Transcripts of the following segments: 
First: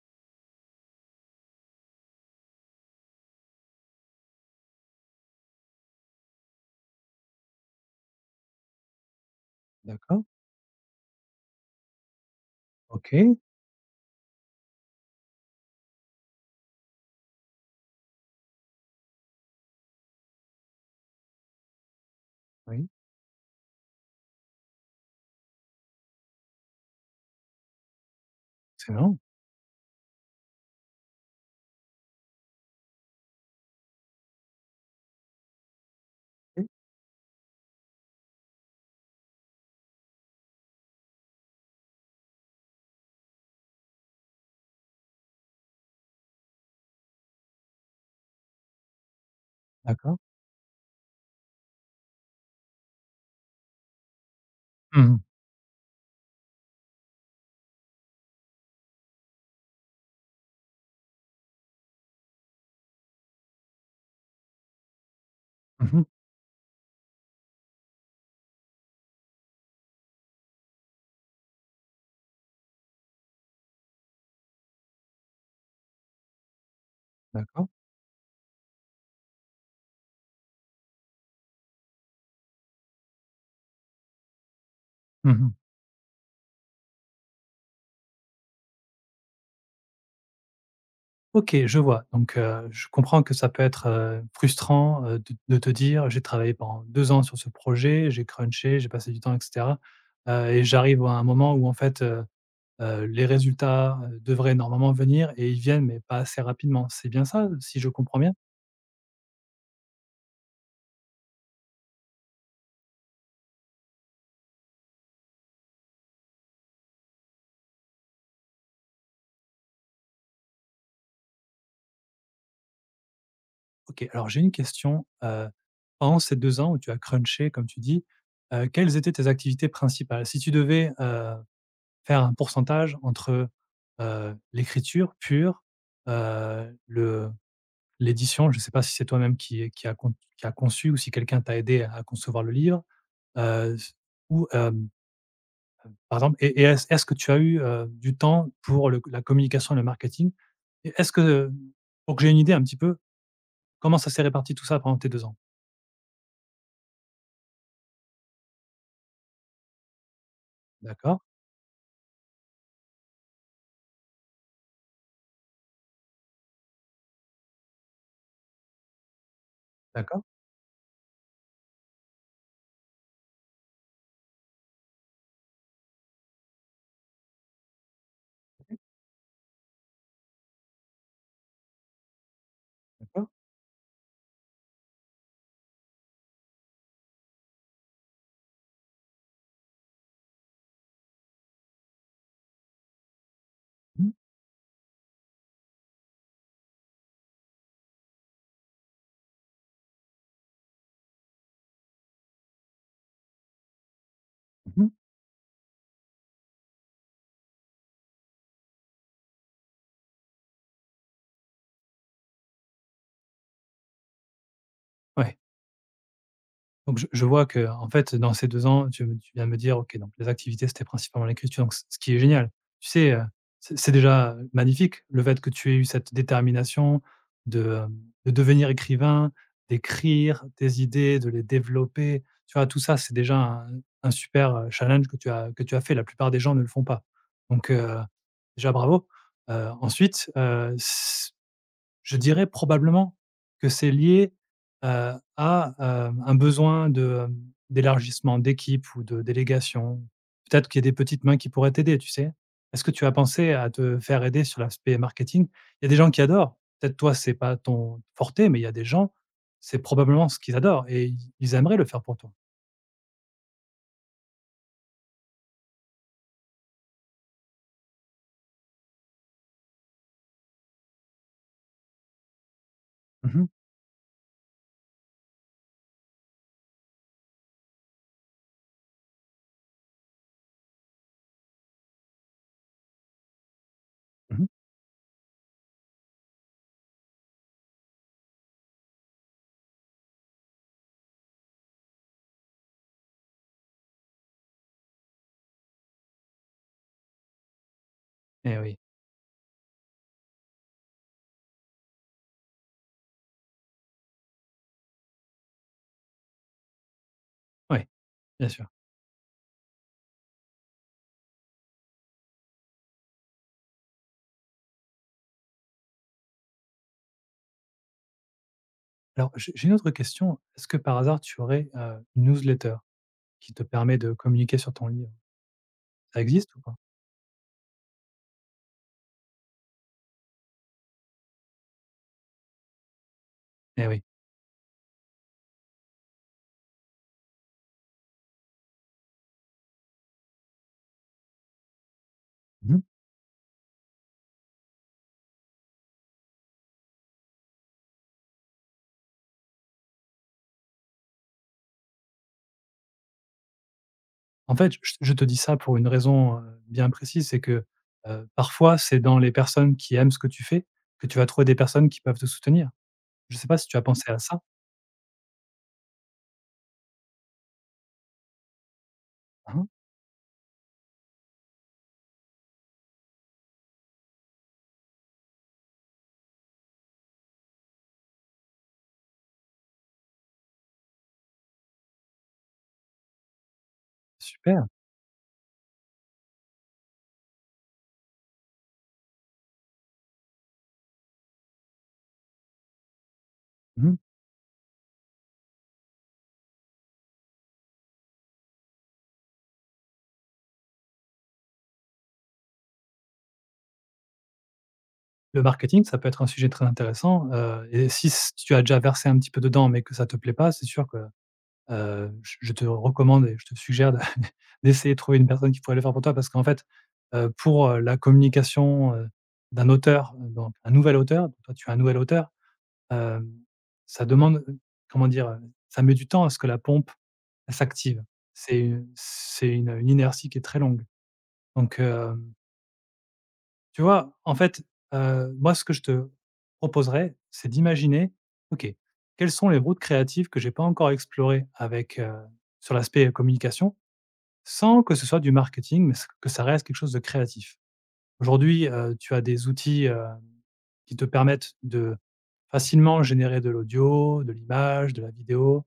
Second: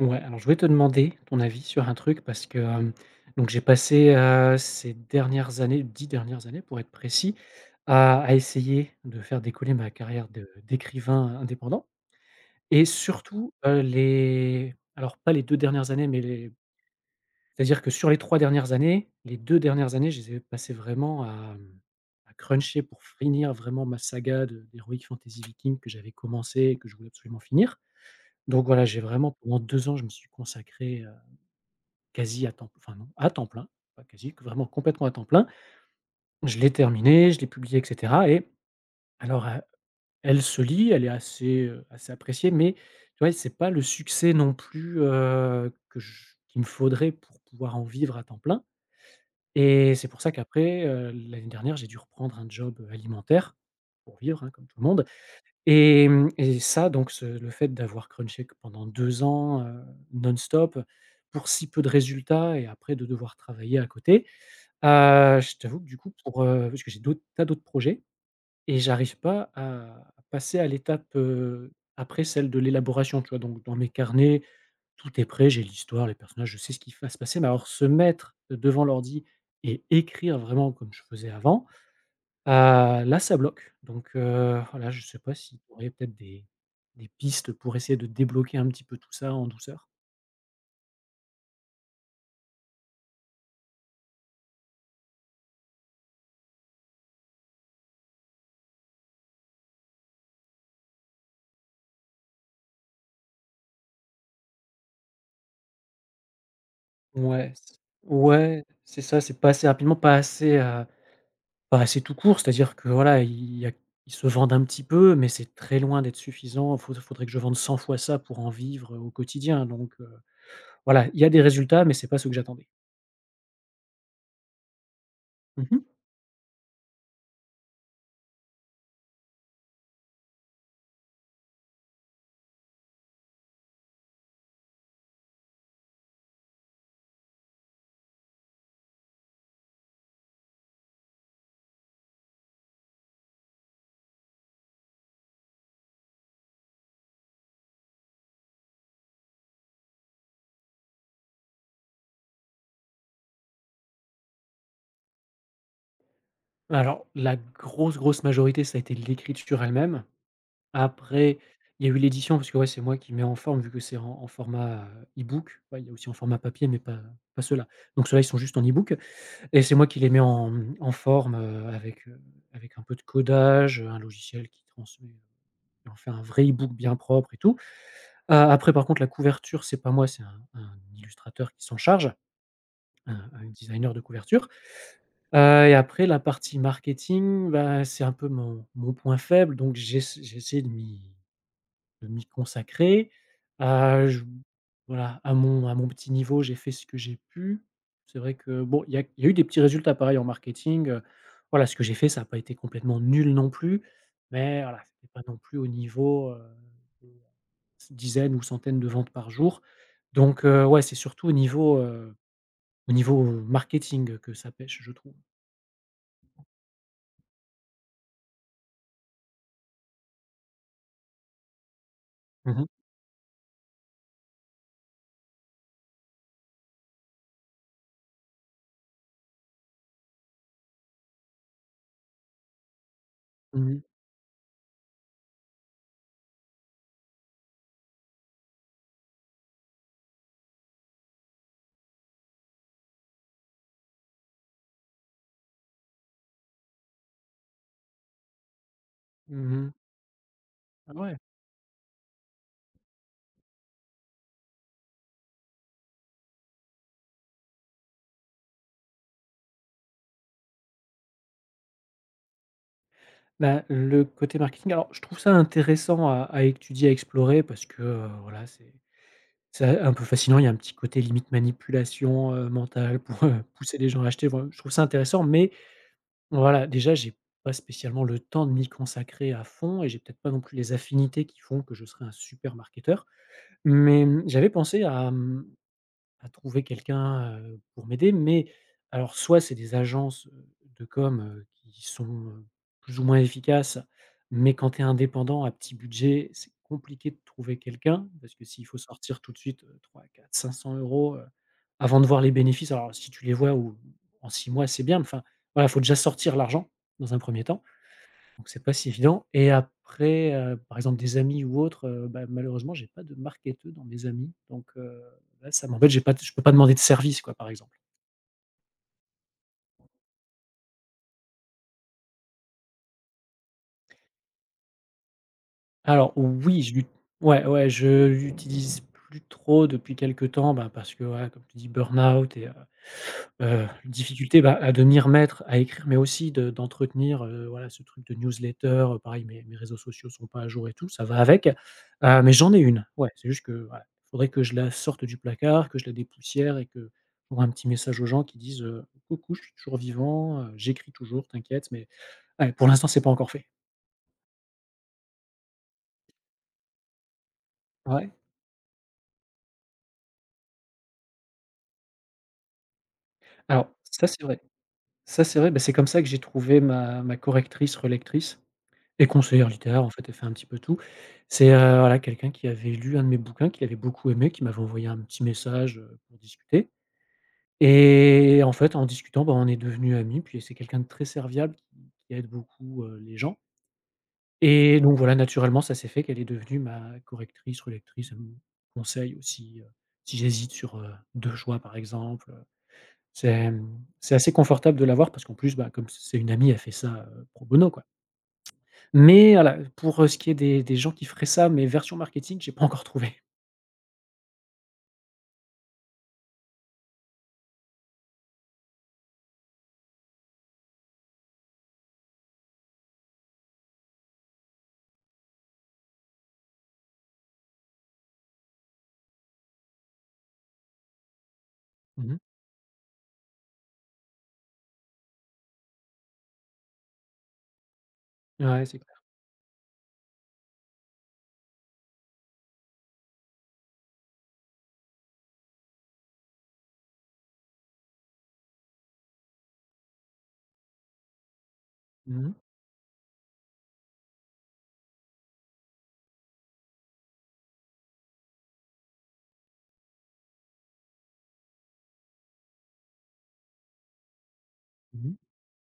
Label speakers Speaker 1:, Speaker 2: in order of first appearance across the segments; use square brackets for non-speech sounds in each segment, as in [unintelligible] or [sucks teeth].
Speaker 1: Ouais, alors je voulais te demander ton avis sur un truc parce que, hem, donc j'ai passé à ces dernières années, 10 dernières années pour être précis à essayer de faire décoller ma
Speaker 2: D'accord.
Speaker 1: carrière de d'écrivain indépendant et
Speaker 2: OK.
Speaker 1: surtout, heu, les alors pas les 2 dernières années mais les c'est à dire que sur les 3 dernières années, les 2 dernières années, je les ai passé vraiment à, hem, à cruncher
Speaker 2: Oui.
Speaker 1: pour finir vraiment ma saga de d'heroic fantasy vikings que j'avais commencé et que je voulais absolument finir donc, voilà, j'ai
Speaker 2: [unintelligible]
Speaker 1: vraiment pendant 2 ans, je me suis consacré, hem, quasi à temps enfin, non, à temps plein, pas quasi, vraiment, complètement à temps plein. Je
Speaker 2: Mmh.
Speaker 1: l'ai terminé, je l'ai publié et cetera et alors, heu, elle se lit elle est assez, heu, assez appréciée mais, tu vois? C'est pas le succès non plus, heu, que j qu'il me faudrait pour pouvoir en vivre à temps plein et c'est
Speaker 2: D'accord.
Speaker 1: pour ça qu'après, heu, l'année dernière, j'ai dû reprendre un job, heu, alimentaire pour vivre, hein, comme tout le
Speaker 2: Mmh
Speaker 1: monde
Speaker 2: mh.
Speaker 1: et mmh et ça, donc ce le fait d'avoir crunché q pendant 2 ans, heu, non-stop pour si peu de résultats et après de devoir travailler à côté. Heu, je t'avoue que
Speaker 2: Mmh
Speaker 1: du
Speaker 2: mh.
Speaker 1: coup, pour, heu parce que j'ai d'autres tas d'autres projets, et j'arrive pas à passer à l'étape, heu, après celle de l'élaboration, tu vois? Donc dans mes carnets, tout est prêt, j'ai l'histoire, les personnages, je sais ce qui f va se passer mais alors
Speaker 2: D'accord.
Speaker 1: se mettre devant l'ordi et écrire, vraiment, comme je faisais avant, ah là, ça bloque donc heu, voilà, je sais
Speaker 2: Mmh
Speaker 1: pas
Speaker 2: mh.
Speaker 1: si tu aurais peut-être des des pistes pour essayer de débloquer un petit peu tout ça en douceur?
Speaker 2: OK, je vois donc heu, je comprends que ça peut être, heu, frustrant, heu, de de te dire: «J'ai travaillé pendant 2 ans sur ce projet, j'ai crunché, j'ai passé du temps et cetera, heu, et j'arrive à un moment où en fait, heu heu, les résultats, heu, devraient normalement venir et ils viennent, mais pas assez rapidement». C'est bien ça,
Speaker 1: Ouais s
Speaker 2: si je comprends bien?
Speaker 1: ouais c'est ça. C'est pas assez rapidement pas assez, heu, pas assez tout court. C'est à dire que, voilà, ils y a ils se vendent un petit peu mais c'est très loin d'être suffisant fau faudrait que je vende 100 fois ça pour en vivre, heu, au quotidien donc heu, voilà, il y a des résultats mais c'est pas ceux que j'attendais.
Speaker 2: OK. Alors, j'ai une question, heu,
Speaker 1: Mmh mh.
Speaker 2: pendant ces 2 ans où tu as crunché comme tu dis, heu, quelles étaient tes activités principales? Si tu devais, heu, faire un pourcentage entre, heu, l'écriture pure, heu, le l'édition, je sais pas si c'est toi-même qui qui a con qui a conçu ou si quelqu'un t'a aidé à à concevoir le livre? Heu, c ou hem hem, par exemple et est-ce est-ce que tu as eu, hem, du temps pour le c la communication, le marketing et est-ce que, hem, pour que j'ai une idée un petit peu, comment ça s'est réparti tout ça pendant tes 2 ans?
Speaker 1: Alors la grosse grosse majorité, ça a été l'écriture elle-même,
Speaker 2: D'accord.
Speaker 1: après il y a eu l'édition parce que, ouais, c'est moi qui met en forme vu que c'est en en format, heu, ebook. Ouais, il y a aussi en format papier mais pas pas ceux-là donc ceux-là, ils sont juste en ebook et c'est moi qui les mets
Speaker 2: D'accord.
Speaker 1: en, hem, en forme, heu, avec, heu, avec un peu de codage, heu, un logiciel qui transmet, heu, et en fait un vrai ebook bien propre et tout, heu, après
Speaker 2: OK.
Speaker 1: par contre la couverture c'est pas moi c'est un un illustrateur qui s'en charge,
Speaker 2: D'accord.
Speaker 1: un un designer de couverture, heu, et après la partie marketing, bah, c'est un peu mon mon point faible donc j'ess j'ai essayé de m'y de m'y consacrer, heu,
Speaker 2: Mmh.
Speaker 1: j voilà, à mon à mon petit niveau j'ai fait ce que j'ai pu. C'est vrai que bon, il y a il y a eu des petits résultats pareils en marketing, heu, voilà, ce que j'ai fait, ça a pas été complètement nul non plus. Mais voilà,
Speaker 2: Mmh mh.
Speaker 1: c'est pas non plus au niveau, heu, de dizaine ou centaines de ventes par jour donc heu, ouais, c'est surtout au niveau, heu, au niveau marketing que ça pêche, je trouve.
Speaker 2: Ouais. Donc, je je vois qu'en fait dans ces 2 ans, tu tu viens me dire, OK, donc les activités c'était principalement l'écriture, donc c ce qui est génial.
Speaker 1: Mmh mh.
Speaker 2: Tu sais? Heu, c c'est déjà, heu, magnifique le fait que tu aies eu cette détermination de, hem, de devenir écrivain, d'écrire des idées, de les développer, tu vois? Tout ça c'est déjà
Speaker 1: Mmh
Speaker 2: un
Speaker 1: mh.
Speaker 2: un super, heu, challenge que tu as que tu as fait, la plupart des gens ne le font pas donc heu, déjà, bravo, heu, ensuite, heu, s je dirais probablement que c'est lié, heu, à, hem, un besoin de, hem, d'élargissement d'équipe ou de
Speaker 1: Mmh mh.
Speaker 2: délégation. Peut-être qu'il y a
Speaker 1: Ah
Speaker 2: des
Speaker 1: ouais!
Speaker 2: petites mains qui pourraient t'aider, tu sais? Est-ce que tu as pensé à te faire aider sur l'aspect marketing? Il y a des gens qui adorent, peut-être toi c'est pas ton [unintelligible] mais il y a des gens c'est probablement ce qu'ils adorent et ils ils aimeraient le faire pour toi.
Speaker 1: Bah, le côté marketing alors je trouve ça intéressant à à étudier, à explorer parce que, heu, voilà, c'est c'est un peu fascinant, il y a un petit côté limite manipulation, heu, mentale pour,
Speaker 2: Mmh
Speaker 1: [chuckles] heu,
Speaker 2: mh.
Speaker 1: pousser les gens à acheter, voilà, je trouve ça intéressant mais voilà, déjà, j'ai pas spécialement le temps de m'y consacrer à fond et j'ai peut-être pas non plus les affinités qui font que je serai un super marketeur mais, mmh,
Speaker 2: Mmh mh.
Speaker 1: j'avais pensé à, hem, à trouver quelqu'un, heu, pour m'aider mais alors soit c'est des agences, heu, de com, heu, qui sont, heu, plus ou moins efficaces mais quand tu es indépendant à petit budget c'est compliqué de trouver quelqu'un parce que
Speaker 2: Eh
Speaker 1: s'il
Speaker 2: oui.
Speaker 1: faut sortir tout de suite, heu, 3-4-500 €, heu, avant de voir les bénéfices. Alors si tu les vois ou en 6 mois, c'est bien mais enfin, voilà, il faut déjà sortir l'argent dans un 1er temps
Speaker 2: Oui.
Speaker 1: donc
Speaker 2: Bien
Speaker 1: c'est
Speaker 2: sûr.
Speaker 1: pas si évident et après, heu, par exemple des amis ou autres, heu, bah, malheureusement j'ai pas de marketeux dans mes amis donc heu, ouais, ça m'embête, j'ai pas d je peux pas demander de service, quoi, par exemple.
Speaker 2: Alors, je j'ai une autre question. Est-ce que par hasard, tu aurais, heu, une newsletter, qui te permet de communiquer sur ton livre?
Speaker 1: Alors,
Speaker 2: Ça existe ou
Speaker 1: oui, je
Speaker 2: pas?
Speaker 1: l'ut ouais, ouais, je l'utilise plus trop depuis quelque temps, bah, parce que, voilà, comme tu dis, burn-out et heu, [sucks teeth] heu,
Speaker 2: Eh oui.
Speaker 1: difficulté, bah, à devenir maître à écrire, mais aussi de d'entretenir, heu, voilà, ce truc de newsletter, heu, pareil, mes mes réseaux sociaux sont pas à jour et tout ça va avec, heu, mais j'en ai
Speaker 2: Mmh mh.
Speaker 1: 1, ouais. C'est juste que, voilà, faudrait que je la sorte du placard, que je la dépoussière et que, pour un petit message aux gens qui disent, heu: «Coucou, je suis toujours vivant, heu, j'écris toujours, t'inquiète» mais ouais, pour l'instant, c'est pas encore fait.
Speaker 2: En fait, je je te dis ça pour une raison, heu, bien précise c'est que,
Speaker 1: Ouais.
Speaker 2: heu, parfois, c'est dans les personnes qui aiment ce que tu fais que tu vas trouver des personnes qui peuvent te soutenir. Je sais pas si
Speaker 1: Alors
Speaker 2: tu as
Speaker 1: ça,
Speaker 2: pensé à
Speaker 1: c'est
Speaker 2: ça?
Speaker 1: vrai, ça, c'est vrai, bah, c'est comme ça que j'ai trouvé ma ma correctrice relectrice et conseillère
Speaker 2: Hein hein.
Speaker 1: littéraire, en fait, elle fait un petit peu tout. C'est, heu, voilà, quelqu'un qui avait lu 1 de mes bouquins qui l'avait beaucoup aimé qui m'avait envoyé un petit message, heu, pour discuter et en fait, en discutant, bah, on est devenu ami et puis c'est quelqu'un de très serviable qui qui aide beaucoup, heu, les gens
Speaker 2: Super!
Speaker 1: et donc voilà, naturellement, ça s'est fait qu'elle est devenue ma correctrice relectrice, elle me conseille aussi, heu, si j'hésite sur, heu, 2 choix par exemple, heu, c'est, hem,
Speaker 2: Mmh mh.
Speaker 1: c'est assez confortable de l'avoir parce qu'en plus, bah, comme c'est c'est une amie, elle fait ça, pro bono quoi mais voilà pour, heu, ce qui est des des gens qui feraient ça mais version marketing, j'ai pas encore trouvé.
Speaker 2: Le marketing, ça peut être un sujet très intéressant, heu, et si s si tu as déjà versé un petit peu dedans mais que ça te plaît pas, c'est sûr que, heu, je te recommande et je te suggère de [chuckles] d'essayer de trouver une personne qui pourrait le faire pour toi parce qu'en fait, heu, pour, heu, la communication, heu, d'un auteur, heu, donc un nouvel auteur. Toi, tu es un nouvel
Speaker 1: Mmh mh.
Speaker 2: auteur, hem, ça demande, comment dire? Heu, ça met du temps à ce que la pompe, elle s'active, c'est,
Speaker 1: Ouais, c'est
Speaker 2: heu,
Speaker 1: clair.
Speaker 2: c'est une, heu, une inertie qui est très longue donc hem Tu vois? En fait, heu, moi, ce que je te proposerai c'est d'imaginer. OK, quels sont les routes créatives que j'ai pas encore explorées avec, heu,
Speaker 1: Mmh mh.
Speaker 2: sur l'aspect, heu, communication sans que ce soit du marketing, mais s que ça reste quelque chose de créatif? Aujourd'hui, heu, tu as des outils, hem, qui te permettent de facilement générer de l'audio, de l'image, de
Speaker 1: Mmh
Speaker 2: la
Speaker 1: mh.
Speaker 2: vidéo,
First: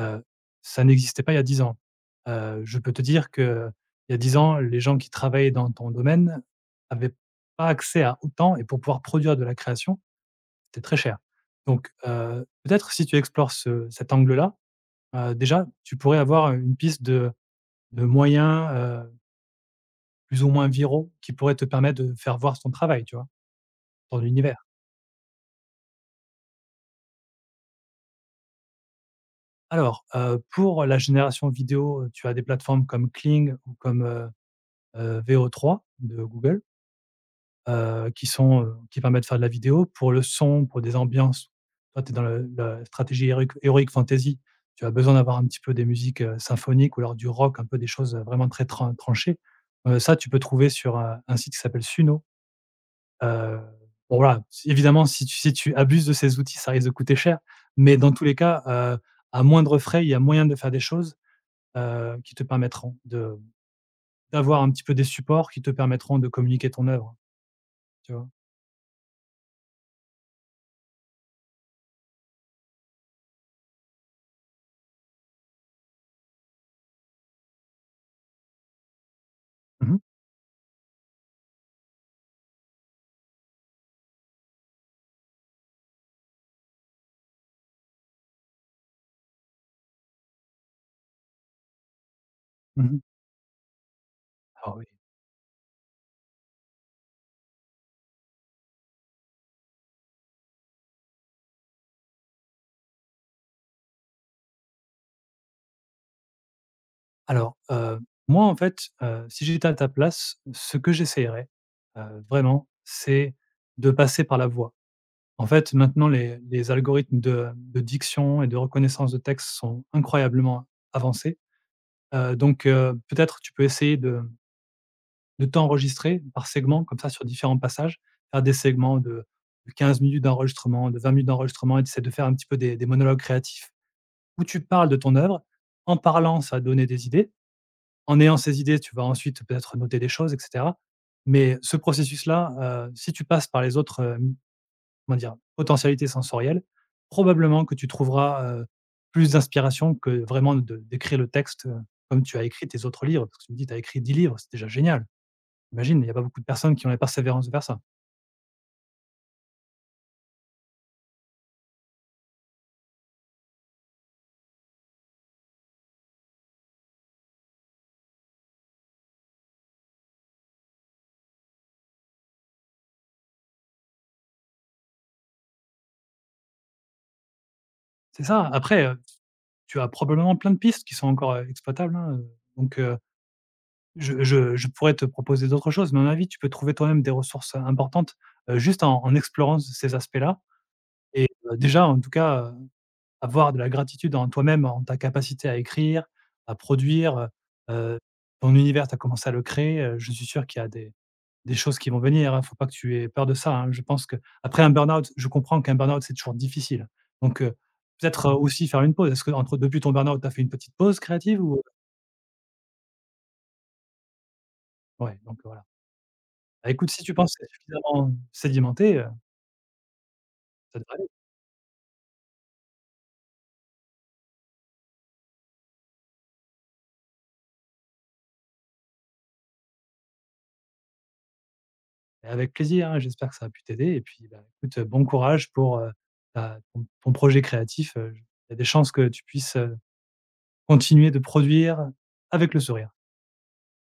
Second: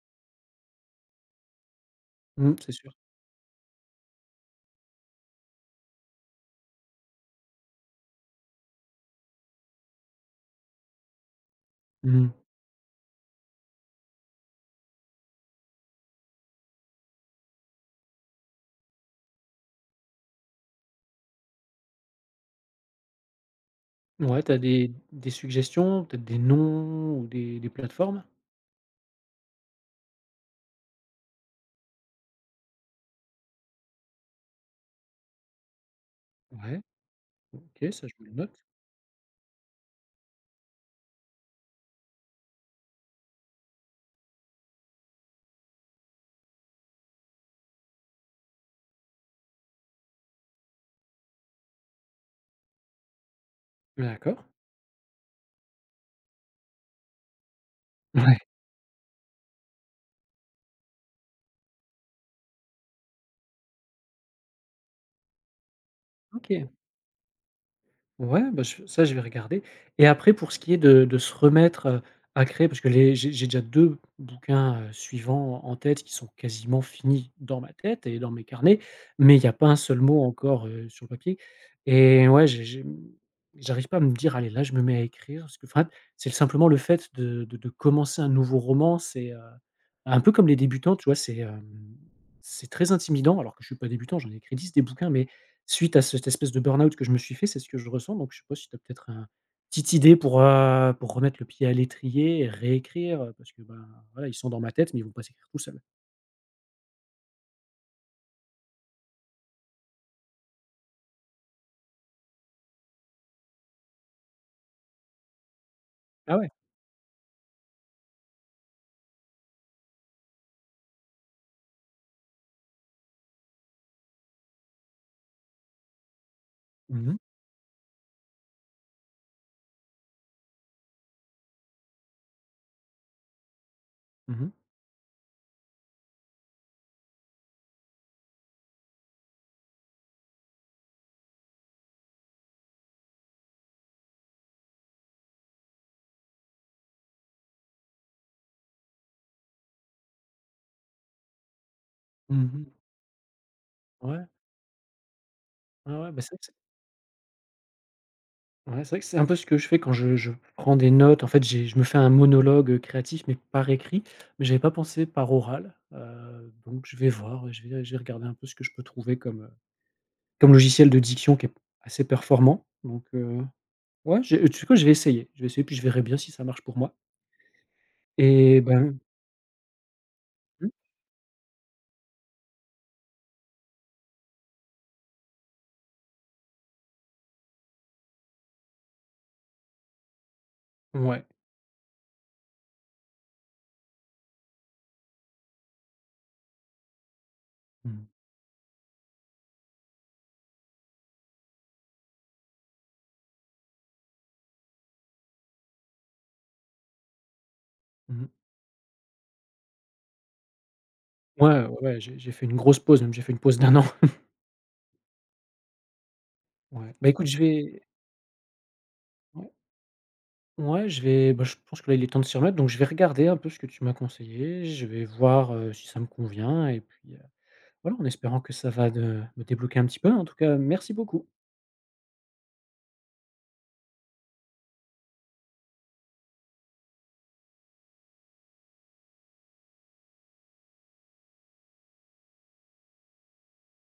Speaker 2: heu, ça n'existait pas il y a 10 ans,
Speaker 1: Mmh,
Speaker 2: heu,
Speaker 1: c'est
Speaker 2: je
Speaker 1: sûr.
Speaker 2: peux te dire qu'il y a 10 ans les gens qui travaillaient dans ton domaine avaient pas accès à autant et pour pouvoir produire de la création, c'était très cher donc
Speaker 1: Mmh mh.
Speaker 2: heu, peut-être si tu explores ce cet angle-là, heu, déjà, tu pourrais avoir une piste de de moyens, heu plus ou moins viraux qui pourraient te permettre de faire voir ton travail. Tu vois? Dans
Speaker 1: Ouais, tu as
Speaker 2: l'univers.
Speaker 1: des des suggestions, peut-être des noms ou des des plateformes?
Speaker 2: Alors, heu, pour la génération vidéo, tu as des plateformes comme Kling ou comme, heu, heu, VO3 de Google
Speaker 1: Ouais. OK ça
Speaker 2: heu,
Speaker 1: je me
Speaker 2: qui
Speaker 1: le note.
Speaker 2: sont, heu, qui permettent de faire de la vidéo pour le son, pour des ambiances. Toi, tu es dans le la stratégie héroïque héroïque fantaisie. Tu as besoin d'avoir un petit peu des musiques, heu, symphoniques ou alors du rock un peu des choses, heu, vraiment très tran tranchées, heu, ça tu peux trouver sur, heu, un site qui s'appelle Suno, heu, bon
Speaker 1: D'accord.
Speaker 2: voilà. Si évidemment si tu si tu abuses de ces outils, ça risque de coûter cher, mais dans tous les
Speaker 1: Ouais.
Speaker 2: cas, heu, à moindre frais, il y a moyen de faire des choses, heu, qui te permettront de, mmh, d'avoir un petit peu des supports qui te permettront de
Speaker 1: OK.
Speaker 2: communiquer ton œuvre. Tu vois?
Speaker 1: Ouais ben ch ça je vais regarder et après pour ce qui est de de se remettre, heu, à créer parce que les j'ai j'ai déjà 2 bouquins, heu, suivants en tête qui sont quasiment finis dans ma tête et dans mes carnets, mais il y a pas un
Speaker 2: Mmh mh.
Speaker 1: seul mot encore, heu, sur le papier et ouais j j mmh j'arrive pas à me dire: «Allez là je me mets à écrire», parce que fat c'est l simplement le fait de de de commencer un nouveau roman c'est, heu, un peu comme les débutants tu vois? C'est, hem, c'est
Speaker 2: Mmh
Speaker 1: très
Speaker 2: mh.
Speaker 1: intimidant alors que je suis pas débutant. J'en ai écrit 10
Speaker 2: Oh
Speaker 1: des
Speaker 2: oui.
Speaker 1: bouquins, mais suite à cette espèce de burn-out que je me suis fait, c'est ce que je ressens donc je sais pas si tu as peut-être un petite idée pour, heu, pour remettre le pied à l'étrier et réécrire, heu, parce que ben voilà, ils sont dans ma tête mais ils vont pas s'écrire tout seul.
Speaker 2: Alors, heu, moi en fait, heu, si j'étais à ta place ce que j'essayerais, heu, vraiment, c'est de passer par la voix. En fait maintenant
Speaker 1: Ah
Speaker 2: les
Speaker 1: ouais?
Speaker 2: les algorithmes de, mmh, de diction et de reconnaissance de texte sont incroyablement avancés, heu, donc heu, peut-être tu peux essayer de, mmh de t'enregistrer par segment comme
Speaker 1: Mmh
Speaker 2: ça
Speaker 1: mh.
Speaker 2: sur différents passages. Faire des segments de de 15 minutes d'enregistrement, de 20 minutes d'enregistrement et tu essaies de faire un petit peu des des monologues créatifs
Speaker 1: Mmh
Speaker 2: où
Speaker 1: mh.
Speaker 2: tu parles de ton œuvre. En parlant ça va te donner des idées. En ayant ces idées tu vas ensuite peut-être, heu, noter des choses et cetera, mais ce processus-là, heu, si tu passes par les autres, hem, comment dire? Potentialités sensorielles, probablement que tu trouveras, heu, plus d'inspiration que vraiment de d'écrire le texte, heu, comme tu
Speaker 1: Mmh
Speaker 2: as
Speaker 1: mh.
Speaker 2: écrit tes autres livres. Parce que tu me dis tu as écrit 10
Speaker 1: Ouais.
Speaker 2: livres, c'est déjà génial!
Speaker 1: Ouais,
Speaker 2: Imagine, il y
Speaker 1: ouais,
Speaker 2: a pas
Speaker 1: bah, ça
Speaker 2: beaucoup de
Speaker 1: c'est
Speaker 2: personnes qui ont la persévérance de faire ça.
Speaker 1: Ah ouais c'est vrai que c'est un peu ce que je fais quand je je prends des notes en fait j'ai je me fais un monologue, heu, créatif mais par écrit mais j'avais pas pensé par oral, heu, donc je vais voir, heu, je vais je vais regarder un peu ce que je peux trouver comme, heu, comme logiciel de diction qui est p assez performant donc heu, ouais je heu, tu sais quoi? Je vais essayer. Je vais essayer puis je verrai bien si ça marche pour moi.
Speaker 2: C'est ça,
Speaker 1: Et
Speaker 2: après,
Speaker 1: ben
Speaker 2: heu, s tu as probablement plein de
Speaker 1: Mmh.
Speaker 2: pistes qui sont encore, heu, exploitables hein, heu, donc heu, je je je pourrais te proposer d'autres choses mais à mon avis, tu peux trouver toi-même des ressources, heu, importantes, heu, juste en en explorant c ces aspects-là
Speaker 1: Mouais.
Speaker 2: et bah, déjà, en tout cas, heu, avoir de la gratitude en toi-même. En ta capacité à écrire, à produire heu, heu,
Speaker 1: Mmh.
Speaker 2: ton univers, tu as commencé à le créer, heu, je suis sûr qu'il y a des des choses qui vont venir, hein. Il faut pas que tu aies peur de ça, hein. Je pense qu'après un burn-out je comprends qu'un burn-out c'est toujours difficile donc heu,
Speaker 1: Mmh mh.
Speaker 2: peut-être, aussi faire une pause. Est-ce qu'entre depuis ton burn-out tu as fait une petite pause créative
Speaker 1: Mouais
Speaker 2: ou heu
Speaker 1: ouais ouais. J'ai j'ai fait une grosse pause même j'ai fait une pause d' 1 an. [chuckles]
Speaker 2: Ouais, donc voilà. Bah, écoute
Speaker 1: Ouais.
Speaker 2: si
Speaker 1: Bah,
Speaker 2: tu
Speaker 1: écoute
Speaker 2: penses
Speaker 1: je
Speaker 2: que c'est
Speaker 1: vais
Speaker 2: suffisamment sédimenter, heu
Speaker 1: Ouais.
Speaker 2: ça
Speaker 1: Ouais
Speaker 2: devrait
Speaker 1: je
Speaker 2: aller.
Speaker 1: vais, bah, je pense que là, il est temps de s'y remettre donc je vais regarder un peu ce que tu m'as conseillé. Je vais voir, heu, si ça me convient et puis, heu, voilà, en espérant que ça va de me débloquer un petit peu. En tout cas, merci beaucoup.
Speaker 2: Et avec plaisir hein. J'espère que ça a pu t'aider et puis, bah, écoute bon courage pour, heu, bah, ton p ton projet créatif, heu, j il y a des chances que tu puisses, heu, continuer de produire avec le sourire.